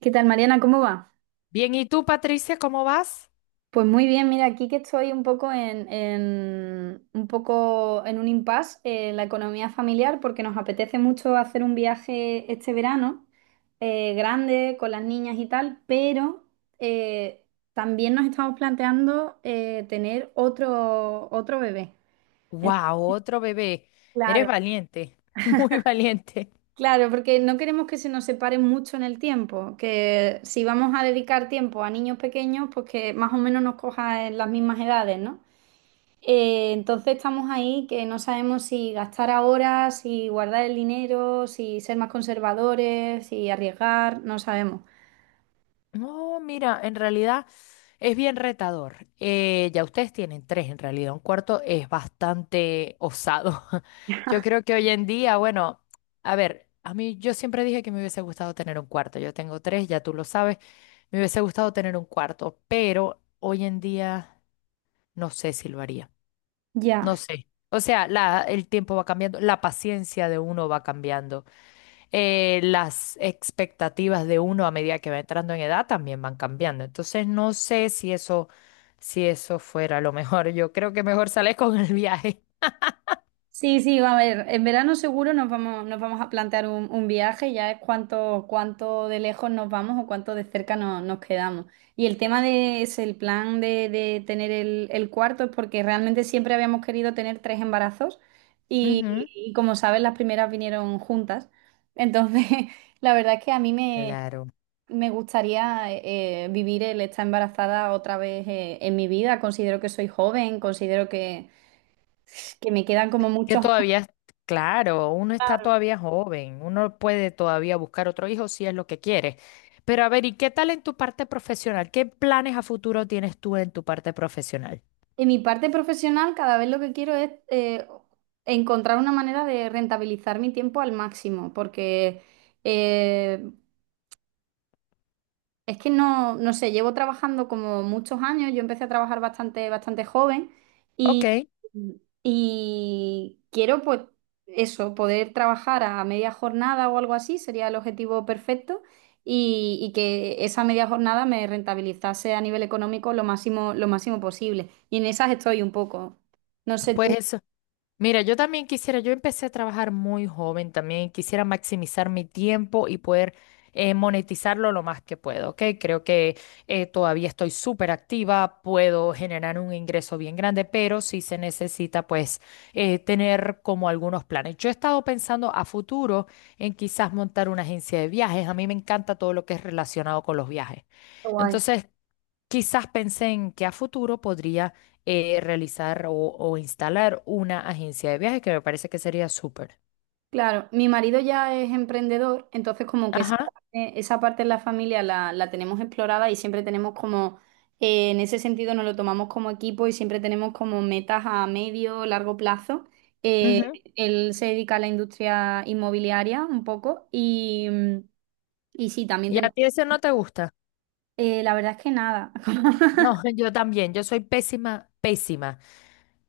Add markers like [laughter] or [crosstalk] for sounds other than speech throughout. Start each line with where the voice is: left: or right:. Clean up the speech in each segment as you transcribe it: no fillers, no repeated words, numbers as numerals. right: ¿Qué tal, Mariana? ¿Cómo va?
left: Bien, ¿y tú, Patricia, cómo vas?
right: Pues muy bien, mira, aquí que estoy un poco un poco en un impasse en la economía familiar porque nos apetece mucho hacer un viaje este verano, grande, con las niñas y tal, pero eh, también nos estamos planteando tener otro bebé. Entonces,
left: ¡Wow! Otro bebé. Eres
right: claro,
left: valiente, [laughs] muy valiente.
right: claro, porque no queremos que se nos separen mucho en el tiempo, que si vamos a dedicar tiempo a niños pequeños, pues que más o menos nos coja en las mismas edades, ¿no? Entonces estamos ahí que no sabemos si gastar ahora, si guardar el dinero, si ser más conservadores, si arriesgar, no sabemos.
left: No, mira, en realidad es bien retador. Ya ustedes tienen tres, en realidad. Un cuarto es bastante osado. [laughs] Yo creo que hoy en día, bueno, a ver, a mí yo siempre dije que me hubiese gustado tener un cuarto. Yo tengo tres, ya tú lo sabes. Me hubiese gustado tener un cuarto, pero hoy en día no sé si lo haría.
right: Ya.
left: No sé. O sea, el tiempo va cambiando, la paciencia de uno va cambiando, las expectativas de uno a medida que va entrando en edad también van cambiando. Entonces, no sé si eso fuera lo mejor. Yo creo que mejor sales con el viaje.
right: Sí, sí, a ver, en verano seguro nos vamos a plantear un viaje, ya es cuánto, cuánto de lejos nos vamos o cuánto de cerca nos quedamos. Y el tema de es el plan de tener el cuarto es porque realmente siempre habíamos querido tener tres embarazos y,
left: Ujú.
right: y como sabes, las primeras vinieron juntas. Entonces, [laughs] la verdad es que a mí
left: Claro.
right: me gustaría vivir el estar embarazada otra vez en mi vida. Considero que soy joven, considero que me quedan como
left: Que
right: muchos.
left: todavía, es- claro, uno está todavía joven, uno puede todavía buscar otro hijo si es lo que quiere. Pero a ver, ¿y qué tal en tu parte profesional? ¿Qué planes a futuro tienes tú en tu parte profesional?
right: En mi parte profesional, cada vez lo que quiero es encontrar una manera de rentabilizar mi tiempo al máximo, porque eh, es que no, no sé, llevo trabajando como muchos años, yo empecé a trabajar bastante, bastante joven y,
left: Ok,
right: y quiero pues eso, poder trabajar a media jornada o algo así, sería el objetivo perfecto y que esa media jornada me rentabilizase a nivel económico lo máximo posible. Y en esas estoy un poco. No sé
left: pues
right: tú.
left: eso. Mira, yo también quisiera, yo empecé a trabajar muy joven también, quisiera maximizar mi tiempo y poder monetizarlo lo más que puedo, ¿ok? Creo que todavía estoy súper activa, puedo generar un ingreso bien grande, pero sí se necesita pues tener como algunos planes. Yo he estado pensando a futuro en quizás montar una agencia de viajes, a mí me encanta todo lo que es relacionado con los viajes. Entonces. Quizás pensé en que a futuro podría realizar o instalar una agencia de viajes que me parece que sería súper.
right: Claro, mi marido ya es emprendedor, entonces como que
left: Ajá.
right: esa parte en la familia la tenemos explorada y siempre tenemos como, en ese sentido nos lo tomamos como equipo y siempre tenemos como metas a medio, largo plazo. Eh,
left: Ujú.
right: Él se dedica a la industria inmobiliaria un poco y, y sí, también
left: ¿Y a
right: tenemos,
left: ti eso no te gusta?
right: la verdad es que nada. [laughs]
left: No, [laughs] yo también. Yo soy pésima, pésima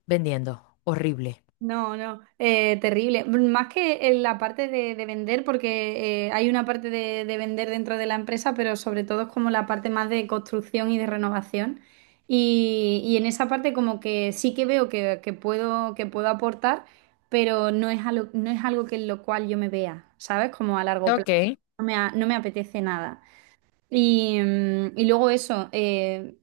left: vendiendo. Horrible.
right: No, no, terrible. Más que en la parte de vender, porque hay una parte de vender dentro de la empresa, pero sobre todo es como la parte más de construcción y de renovación. Y en esa parte como que sí que veo que puedo aportar, pero no es algo, no es algo que en lo cual yo me vea, ¿sabes? Como a largo plazo.
left: Ok,
right: No me, no me apetece nada. Y, mm, y luego eso,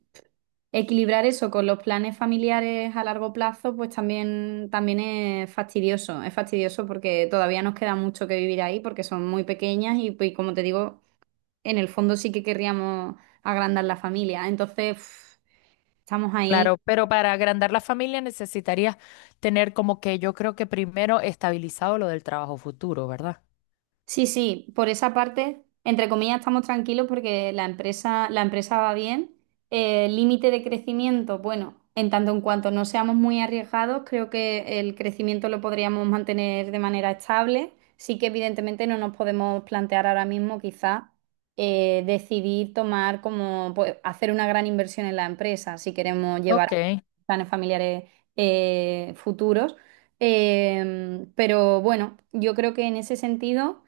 right: equilibrar eso con los planes familiares a largo plazo, pues también, también es fastidioso. Es fastidioso porque todavía nos queda mucho que vivir ahí porque son muy pequeñas y, pues, como te digo, en el fondo sí que querríamos agrandar la familia. Entonces, uf, estamos ahí.
left: claro, pero para agrandar la familia necesitaría tener como que yo creo que primero estabilizado lo del trabajo futuro, ¿verdad?
right: Sí, sí, por esa parte, entre comillas, estamos tranquilos porque la empresa va bien. Límite de crecimiento, bueno, en tanto en cuanto no seamos muy arriesgados, creo que el crecimiento lo podríamos mantener de manera estable. Sí que evidentemente no nos podemos plantear ahora mismo quizá decidir tomar como pues, hacer una gran inversión en la empresa si queremos llevar a
left: Ok,
right: cabo planes familiares futuros. Pero bueno, yo creo que en ese sentido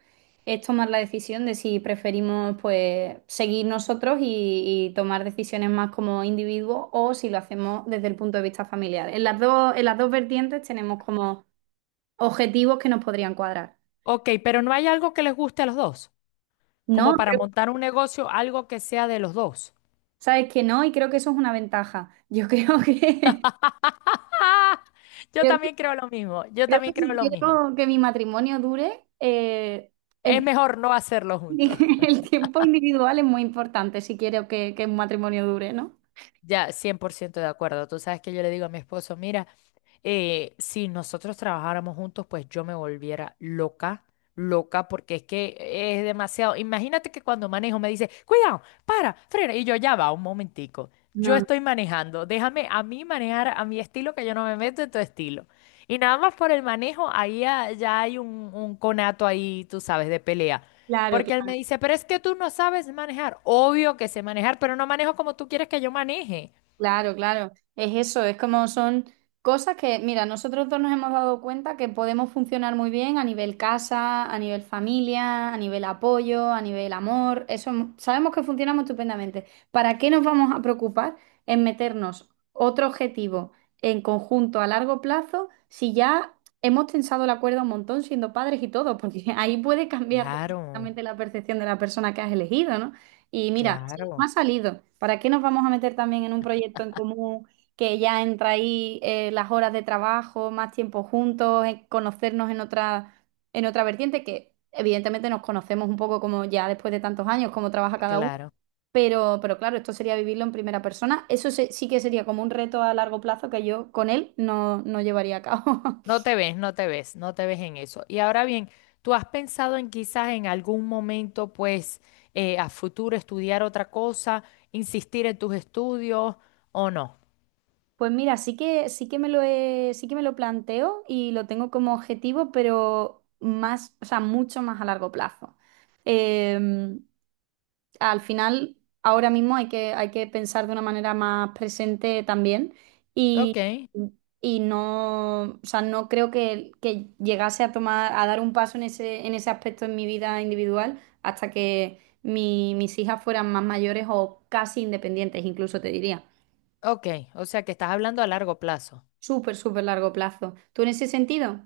right: es tomar la decisión de si preferimos pues seguir nosotros y tomar decisiones más como individuos o si lo hacemos desde el punto de vista familiar. En las dos vertientes tenemos como objetivos que nos podrían cuadrar.
left: ok, pero ¿no hay algo que les guste a los dos?
right: No,
left: Como para montar un negocio, algo que sea de los dos.
right: sabes que no y creo que eso es una ventaja. [laughs] Yo creo que,
left: [laughs] Ah,
right: [laughs]
left: Yo
right: creo que,
left: también creo lo mismo, yo
right: creo que
left: también
right: si
left: creo lo mismo.
right: quiero que mi matrimonio dure,
left: Es
right: el,
left: mejor no hacerlo
right: [laughs]
left: juntos.
right: el tiempo individual es muy importante si quiero que un matrimonio dure, ¿no?
left: Ya, 100% de acuerdo. Tú sabes que yo le digo a mi esposo, mira, si nosotros trabajáramos juntos, pues yo me volviera loca, loca, porque es que es demasiado. Imagínate que cuando manejo me dice, cuidado, para, frena, y yo ya va, un momentico. Yo
right: No, no.
left: estoy manejando, déjame a mí manejar a mi estilo, que yo no me meto en tu estilo. Y nada más por el manejo, ahí ya hay un conato ahí, tú sabes, de pelea.
right: Claro.
left: Porque él me dice, pero es que tú no sabes manejar. Obvio que sé manejar, pero no manejo como tú quieres que yo maneje.
right: Claro, claro, es eso, es como son cosas que, mira, nosotros dos nos hemos dado cuenta que podemos funcionar muy bien a nivel casa, a nivel familia, a nivel apoyo, a nivel amor, eso sabemos que funcionamos estupendamente. ¿Para qué nos vamos a preocupar en meternos otro objetivo en conjunto a largo plazo si ya hemos tensado la cuerda un montón siendo padres y todo? Porque [laughs] ahí puede cambiar [laughs]
left: Claro,
right: completamente la percepción de la persona que has elegido, ¿no? Y mira, no
left: claro,
right: ha salido. ¿Para qué nos vamos a meter también en un proyecto en común que ya entra ahí las horas de trabajo, más tiempo juntos, en conocernos en otra vertiente que evidentemente nos conocemos un poco como ya después de tantos años, cómo trabaja cada uno?
left: claro.
right: Pero claro, esto sería vivirlo en primera persona. Eso sí que sería como un reto a largo plazo que yo con él no, no llevaría a cabo. [laughs]
left: No te ves, no te ves, no te ves en eso. Y ahora bien, ¿tú has pensado en quizás en algún momento, pues, a futuro estudiar otra cosa, insistir en tus estudios o no?
right: Pues mira, sí que me sí que me lo planteo y lo tengo como objetivo, pero más, o sea, mucho más a largo plazo. Eh, Al final, ahora mismo hay que pensar de una manera más presente también
left: Ok,
right: y, y no, o sea, no creo que llegase a tomar, a dar un paso en ese aspecto en mi vida individual hasta que mis hijas fueran más mayores o casi independientes, incluso te diría.
left: ok, o sea que estás hablando a largo plazo.
right: Súper, súper largo plazo. ¿Tú en ese sentido?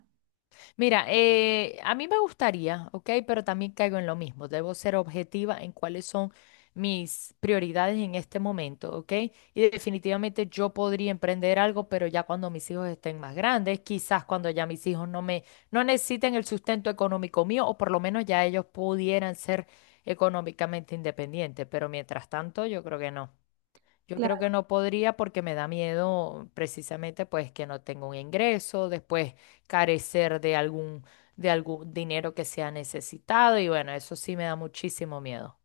left: Mira, a mí me gustaría, ¿ok? Pero también caigo en lo mismo. Debo ser objetiva en cuáles son mis prioridades en este momento, ¿ok? Y definitivamente yo podría emprender algo, pero ya cuando mis hijos estén más grandes, quizás cuando ya mis hijos no necesiten el sustento económico mío, o por lo menos ya ellos pudieran ser económicamente independientes. Pero mientras tanto, yo creo que no. Yo creo
right: Claro.
left: que no podría porque me da miedo precisamente pues que no tenga un ingreso, después carecer de algún dinero que sea necesitado y bueno, eso sí me da muchísimo miedo.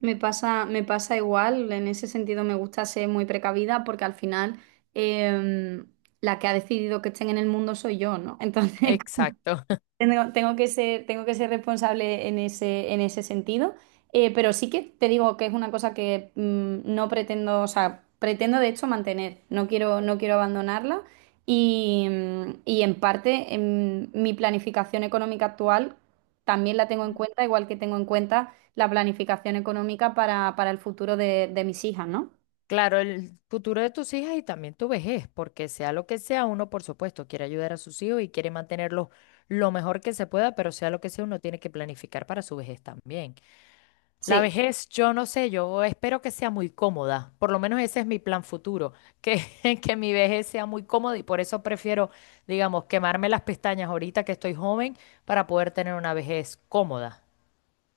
right: Me pasa igual, en ese sentido me gusta ser muy precavida porque al final em, la que ha decidido que estén en el mundo soy yo, ¿no? [laughs] Entonces,
left: Exacto. [laughs]
right: tengo, tengo que ser responsable en ese sentido, pero sí que te digo que es una cosa que mm, no pretendo, o sea, pretendo de hecho mantener, no quiero, no quiero abandonarla y, mm, y en parte en mi planificación económica actual también la tengo en
left: Ujú.
right: cuenta, igual que tengo en cuenta la planificación económica para el futuro de mis hijas, ¿no?
left: Claro, el futuro de tus hijas y también tu vejez, porque sea lo que sea, uno por supuesto quiere ayudar a sus hijos y quiere mantenerlos lo mejor que se pueda, pero sea lo que sea, uno tiene que planificar para su vejez también. La
right: Sí,
left: vejez, yo no sé, yo espero que sea muy cómoda, por lo menos ese es mi plan futuro, que, [laughs] que mi vejez sea muy cómoda y por eso prefiero, digamos, quemarme las pestañas ahorita que estoy joven para poder tener una vejez cómoda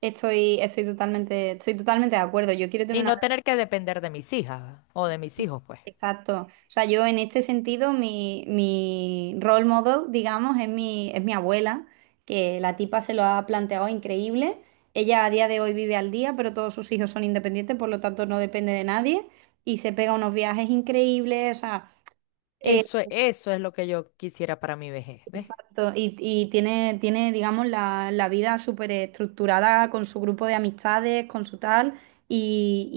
right: estoy, estoy totalmente de acuerdo. Yo quiero tener
left: y
right: una.
left: no tener que depender de mis hijas o de mis hijos, pues.
right: Exacto. O sea, yo en este sentido, mi role model, digamos, es mi abuela, que la tipa se lo ha planteado increíble. Ella a día de hoy vive al día, pero todos sus hijos son independientes, por lo tanto no depende de nadie y se pega unos viajes increíbles. O sea,
left: Eso, eso es lo que yo quisiera para mi vejez, ¿ves?
right: exacto, y tiene, tiene, digamos, la vida súper estructurada con su grupo de amistades, con su tal,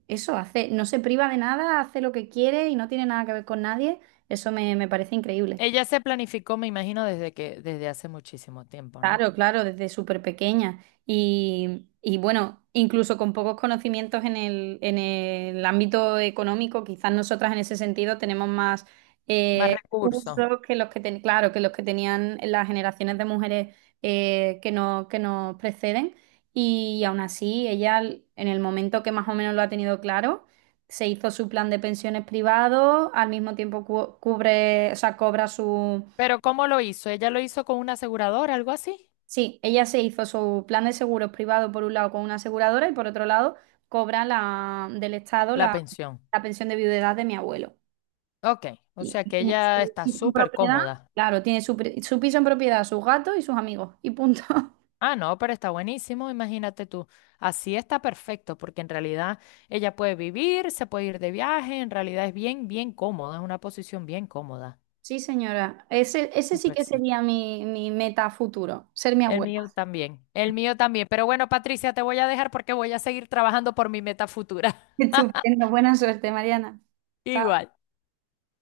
right: y eso, hace, no se priva de nada, hace lo que quiere y no tiene nada que ver con nadie, eso me, me parece increíble.
left: Ella se planificó, me imagino, desde hace muchísimo tiempo, ¿no?
right: Claro, claro, desde súper pequeña. Y bueno, incluso con pocos conocimientos en el ámbito económico, quizás nosotras en ese sentido tenemos más
left: Más recursos.
right: recursos que los que claro, que los que tenían las generaciones de mujeres que no, que nos preceden. Y aún así, ella en el momento que más o menos lo ha tenido claro, se hizo su plan de pensiones privado, al mismo tiempo cubre, o sea, cobra.
left: Pero ¿cómo lo hizo? ¿Ella lo hizo con una aseguradora, algo así?
right: Sí, ella se hizo su plan de seguros privado por un lado con una aseguradora y por otro lado cobra la, del Estado
left: La
right: la,
left: pensión.
right: la pensión de viudedad de mi abuelo.
left: Ok, o sea
right: Y
left: que
right: tiene su
left: ella está
right: piso en
left: súper
right: propiedad,
left: cómoda.
right: claro, tiene su, su piso en propiedad, sus gatos y sus amigos. Y punto. [laughs]
left: Ah, no, pero está buenísimo, imagínate tú. Así está perfecto, porque en realidad ella puede vivir, se puede ir de viaje, en realidad es bien, bien cómoda, es una posición bien cómoda.
right: Sí, señora. Ese sí
left: Súper,
right: que
left: sí.
right: sería mi, mi meta futuro, ser mi
left: El
right: abuela.
left: mío también, el mío también. Pero bueno, Patricia, te voy a dejar porque voy a seguir trabajando por mi meta futura.
right: [laughs] Estupendo,
left: [laughs]
right: buena suerte, Mariana. Chao.
left: Igual.